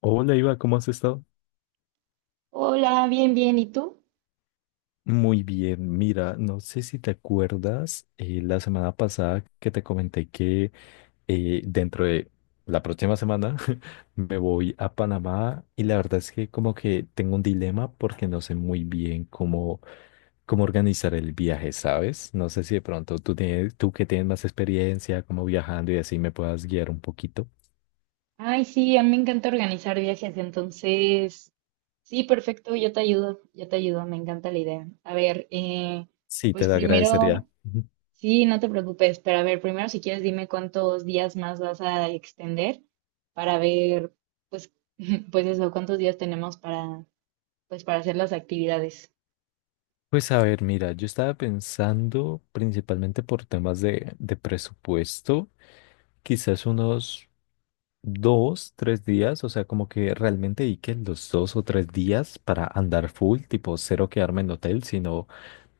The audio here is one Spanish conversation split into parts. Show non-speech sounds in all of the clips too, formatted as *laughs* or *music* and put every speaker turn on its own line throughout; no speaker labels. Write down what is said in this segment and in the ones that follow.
Hola Iva, ¿cómo has estado?
Hola, bien, bien. ¿Y tú?
Muy bien, mira, no sé si te acuerdas la semana pasada que te comenté que dentro de la próxima semana *laughs* me voy a Panamá y la verdad es que como que tengo un dilema porque no sé muy bien cómo organizar el viaje, ¿sabes? No sé si de pronto tú que tienes más experiencia como viajando y así me puedas guiar un poquito.
Ay, sí, a mí me encanta organizar viajes, entonces, sí, perfecto, yo te ayudo, me encanta la idea. A ver,
Sí, te
pues
lo agradecería.
primero,
*laughs*
sí, no te preocupes, pero a ver, primero si quieres dime cuántos días más vas a extender para ver, pues, *laughs* pues eso, cuántos días tenemos para, pues, para hacer las actividades.
Pues a ver, mira, yo estaba pensando principalmente por temas de presupuesto, quizás unos 2, 3 días, o sea, como que realmente dediquen los 2 o 3 días para andar full, tipo cero quedarme en hotel, sino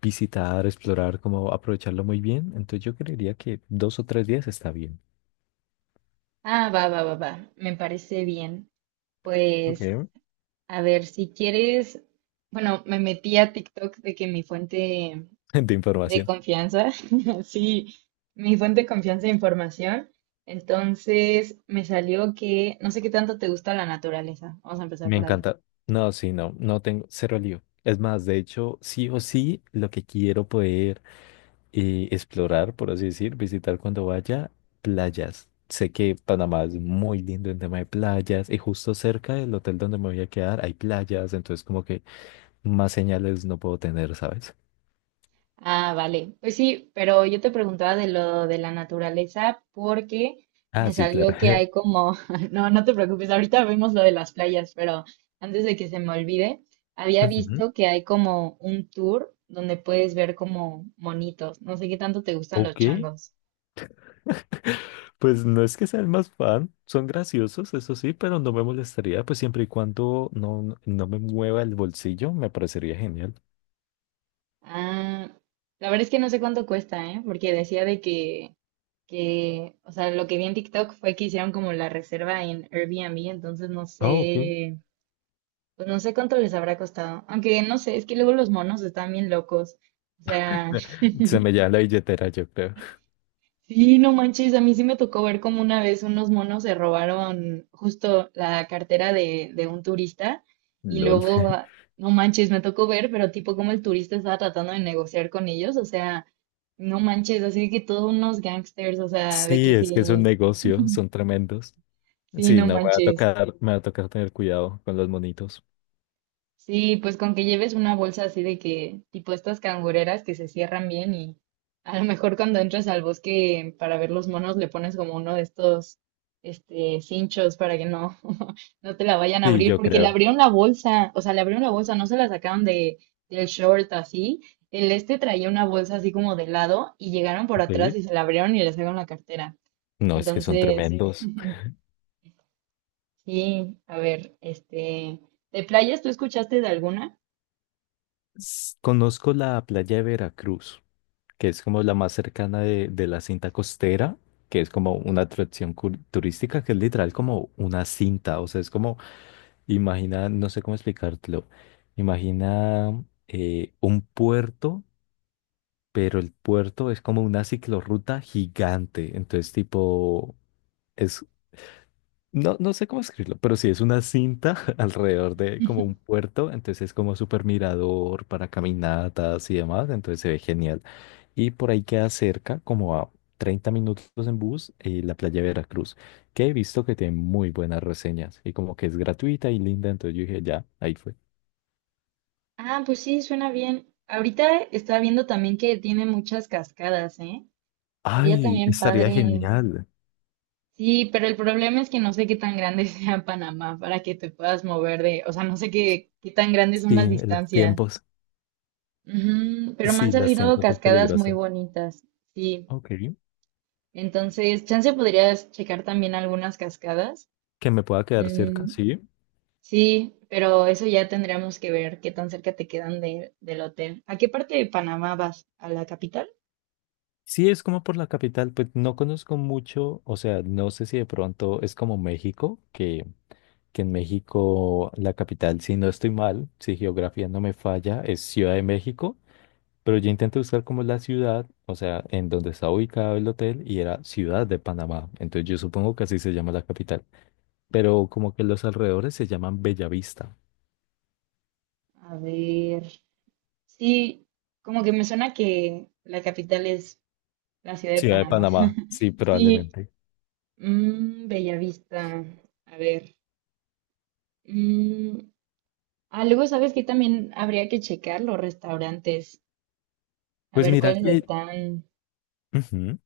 visitar, explorar, como aprovecharlo muy bien. Entonces yo creería que 2 o 3 días está bien.
Ah, va, va, va, va, me parece bien. Pues
Okay.
a ver, si quieres, bueno, me metí a TikTok de que mi fuente
*laughs* De
de
información.
confianza, *laughs* sí, mi fuente de confianza de información, entonces me salió que no sé qué tanto te gusta la naturaleza. Vamos a empezar
Me
por ahí.
encanta. No, sí, no, no tengo cero lío. Es más, de hecho, sí o sí, lo que quiero poder y explorar, por así decir, visitar cuando vaya playas. Sé que Panamá es muy lindo en tema de playas y justo cerca del hotel donde me voy a quedar hay playas, entonces como que más señales no puedo tener, ¿sabes?
Ah, vale. Pues sí, pero yo te preguntaba de lo de la naturaleza porque
Ah,
me
sí, claro.
salió que hay
*laughs*
como, *laughs* no, no te preocupes, ahorita vemos lo de las playas, pero antes de que se me olvide, había
Ujú.
visto que hay como un tour donde puedes ver como monitos. No sé qué tanto te gustan los
Ok,
changos.
pues no es que sea el más fan, son graciosos, eso sí, pero no me molestaría, pues siempre y cuando no, no me mueva el bolsillo, me parecería genial.
Ah, la verdad es que no sé cuánto cuesta, ¿eh? Porque decía de que, o sea, lo que vi en TikTok fue que hicieron como la reserva en Airbnb, entonces no
Ah, ok.
sé. Pues no sé cuánto les habrá costado. Aunque no sé, es que luego los monos están bien locos. O sea, *laughs*
*laughs* Se me lleva la billetera, yo creo.
sí, no manches, a mí sí me tocó ver como una vez unos monos se robaron justo la cartera de un turista
*laughs*
y
LOL.
luego, ah, no manches, me tocó ver, pero tipo como el turista estaba tratando de negociar con ellos. O sea, no manches, así que todos unos gangsters, o sea, de
Sí,
que
es que es un
sí,
negocio, son tremendos.
sí,
Sí,
no
no, me va a
manches.
tocar, me va a tocar tener cuidado con los monitos.
Sí, pues con que lleves una bolsa así de que, tipo estas cangureras que se cierran bien y a lo mejor cuando entras al bosque para ver los monos le pones como uno de estos, este, cinchos para que no, *laughs* no te la vayan a
Sí,
abrir,
yo
porque le
creo.
abrieron la bolsa, o sea, le abrieron la bolsa, no se la sacaron de, del short así. El este traía una bolsa así como de lado y llegaron por atrás
Ok.
y se la abrieron y le sacaron la cartera.
No, es que son
Entonces,
tremendos.
*laughs* sí, a ver, este, ¿de playas tú escuchaste de alguna?
Conozco la playa de Veracruz, que es como la más cercana de la cinta costera, que es como una atracción turística, que es literal como una cinta. O sea, es como, imagina, no sé cómo explicártelo. Imagina un puerto pero el puerto es como una ciclorruta gigante. Entonces, tipo, es, no, no sé cómo escribirlo, pero sí es una cinta *laughs* alrededor de como un puerto. Entonces, es como super mirador para caminatas y demás. Entonces, se ve genial. Y por ahí queda cerca, como a 30 minutos en bus, la playa de Veracruz, que he visto que tiene muy buenas reseñas y como que es gratuita y linda. Entonces, yo dije, ya, ahí fue.
Ah, pues sí, suena bien. Ahorita estaba viendo también que tiene muchas cascadas, ¿eh? Estaría
Ay,
también
estaría
padre.
genial.
Sí, pero el problema es que no sé qué tan grande *laughs* sea Panamá para que te puedas mover de, o sea, no sé qué, qué tan grandes son
Sí,
las
en los
distancias.
tiempos.
Ujú, pero me
Sí,
han
los
salido
tiempos es
cascadas muy
peligroso.
bonitas, sí.
Ok.
Entonces, chance podrías checar también algunas cascadas.
Que me pueda quedar cerca,
Mm,
sí.
sí, pero eso ya tendríamos que ver qué tan cerca te quedan del hotel. ¿A qué parte de Panamá vas? ¿A la capital?
Sí, es como por la capital, pues no conozco mucho, o sea, no sé si de pronto es como México, que en México la capital, si no estoy mal, si geografía no me falla, es Ciudad de México, pero yo intenté buscar como la ciudad, o sea, en donde está ubicado el hotel y era Ciudad de Panamá, entonces yo supongo que así se llama la capital, pero como que los alrededores se llaman Bellavista,
A ver, sí, como que me suena que la capital es la ciudad de
Ciudad de
Panamá.
Panamá,
*laughs*
sí,
Sí,
probablemente.
mm, Bellavista. A ver, mm, ah, luego sabes que también habría que checar los restaurantes, a
Pues
ver
mira
cuáles
que.
están,
Ujú.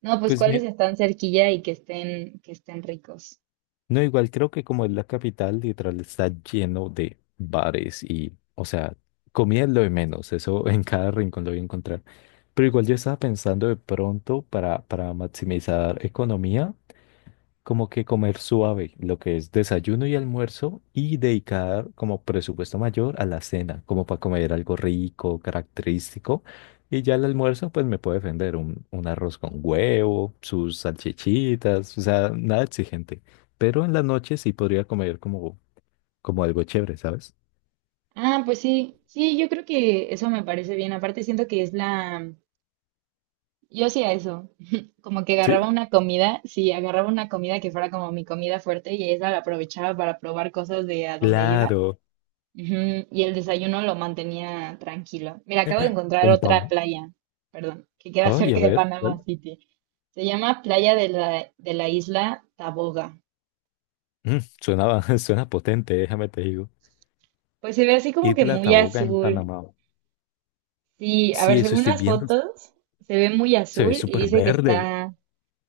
no, pues
Pues mi-
cuáles están cerquilla y que estén ricos.
No, igual creo que como es la capital, literal está lleno de bares y, o sea, comida es lo de menos, eso *laughs* en cada rincón lo voy a encontrar. Pero igual yo estaba pensando de pronto para maximizar economía, como que comer suave, lo que es desayuno y almuerzo, y dedicar como presupuesto mayor a la cena, como para comer algo rico, característico. Y ya el almuerzo, pues me puede defender un arroz con huevo, sus salchichitas, o sea, nada exigente. Pero en la noche sí podría comer como algo chévere, ¿sabes?
Ah, pues sí, sí, yo creo que eso me parece bien. Aparte siento que es la. Yo hacía eso, *laughs* como que
Sí,
agarraba una comida, sí, agarraba una comida que fuera como mi comida fuerte y esa la aprovechaba para probar cosas de a dónde iba.
claro.
Ujú. Y el desayuno lo mantenía tranquilo. Mira, acabo de
*laughs*
encontrar
Un
otra
pan.
playa, perdón, que queda
Ay, a
cerca de
ver,
Panama
¿cuál?
City. Se llama Playa de la, isla Taboga.
Mm, suena, *laughs* suena potente, déjame te digo.
Pues se ve así como que
Isla
muy
Taboga en
azul.
Panamá.
Sí, a ver,
Sí, eso
según
estoy
las
viendo.
fotos, se ve muy
Se ve
azul y
súper
dice que
verde.
está,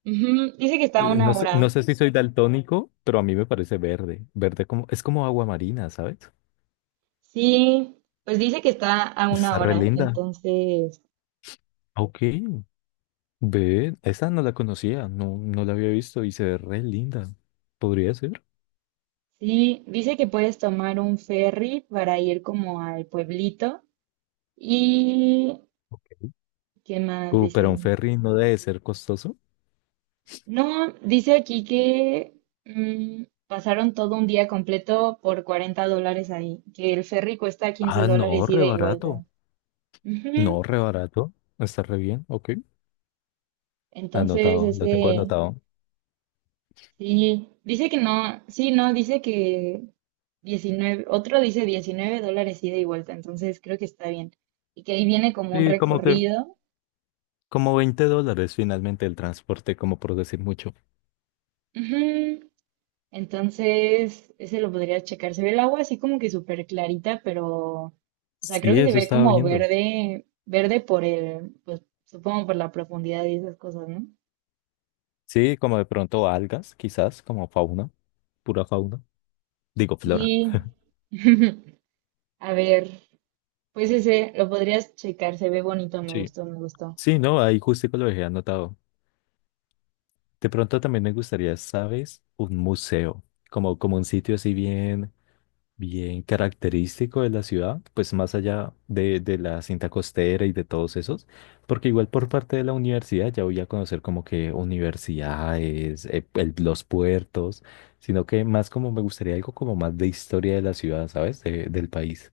ujú, dice que está a
No
una
sé, no
hora.
sé si soy daltónico, pero a mí me parece verde. Verde como, es como agua marina, ¿sabes?
Sí, pues dice que está a una
Está re
hora,
linda.
entonces
Ah, ok, ve, esa no la conocía, no, no la había visto y se ve re linda. Podría ser.
sí, dice que puedes tomar un ferry para ir como al pueblito. ¿Y
Ok.
qué más
Pero un
dice?
ferry no debe ser costoso.
No, dice aquí que mm, pasaron todo un día completo por $40 ahí, que el ferry cuesta 15
Ah, no,
dólares
re
ida y vuelta.
barato.
Ujú.
No, re barato. Está re bien, ok.
Entonces,
Anotado, lo tengo
ese,
anotado.
sí, dice que no, sí, no, dice que 19, otro dice $19 ida y vuelta, entonces creo que está bien. Y que ahí viene como un
Sí, como que,
recorrido.
como $20 finalmente el transporte, como por decir mucho.
Ujú. Entonces, ese lo podría checar. Se ve el agua así como que súper clarita, pero, o sea, creo
Sí,
que se
eso
ve
estaba
como
viendo.
verde, verde por el, pues supongo por la profundidad y esas cosas, ¿no?
Sí, como de pronto algas, quizás, como fauna, pura fauna. Digo, flora.
Sí. *laughs* A ver, pues ese lo podrías checar, se ve bonito, me
Sí.
gustó, me gustó.
Sí, no, ahí justico lo dejé anotado. De pronto también me gustaría, ¿sabes? Un museo, como un sitio así bien, bien característico de la ciudad, pues más allá de la cinta costera y de todos esos, porque igual por parte de la universidad ya voy a conocer como que universidades, los puertos, sino que más como me gustaría algo como más de historia de la ciudad, ¿sabes? Del país.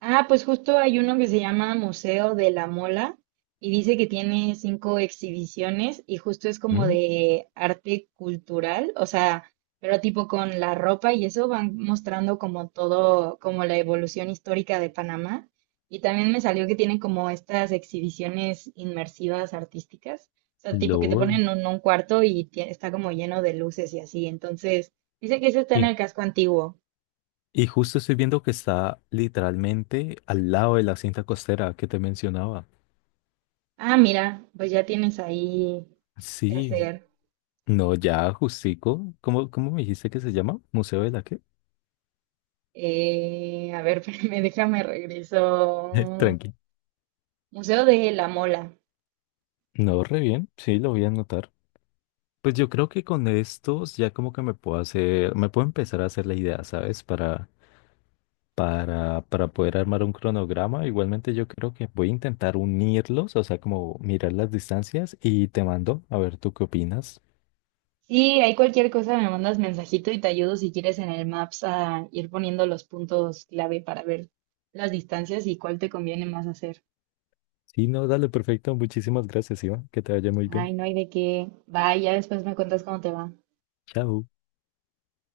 Ah, pues justo hay uno que se llama Museo de la Mola y dice que tiene cinco exhibiciones y justo es como
¿Mm?
de arte cultural, o sea, pero tipo con la ropa y eso van mostrando como todo, como la evolución histórica de Panamá. Y también me salió que tienen como estas exhibiciones inmersivas artísticas, o sea, tipo que te
LOL.
ponen en un cuarto y está como lleno de luces y así. Entonces, dice que ese está en
Y,
el casco antiguo.
y justo estoy viendo que está literalmente al lado de la cinta costera que te mencionaba.
Ah, mira, pues ya tienes ahí qué
Sí,
hacer.
no, ya justico. ¿Cómo me dijiste que se llama? ¿Museo de la qué?
A ver, *laughs* me déjame
*laughs*
regreso.
Tranqui.
Museo de la Mola.
No, re bien. Sí, lo voy a anotar. Pues yo creo que con estos ya como que me puedo empezar a hacer la idea, ¿sabes? Para poder armar un cronograma. Igualmente yo creo que voy a intentar unirlos, o sea, como mirar las distancias y te mando a ver tú qué opinas.
Sí, hay cualquier cosa, me mandas mensajito y te ayudo si quieres en el Maps a ir poniendo los puntos clave para ver las distancias y cuál te conviene más hacer.
Sí, no, dale, perfecto. Muchísimas gracias, Iván. Que te vaya muy bien.
Ay, no hay de qué. Bye, ya después me cuentas cómo te va.
Chao.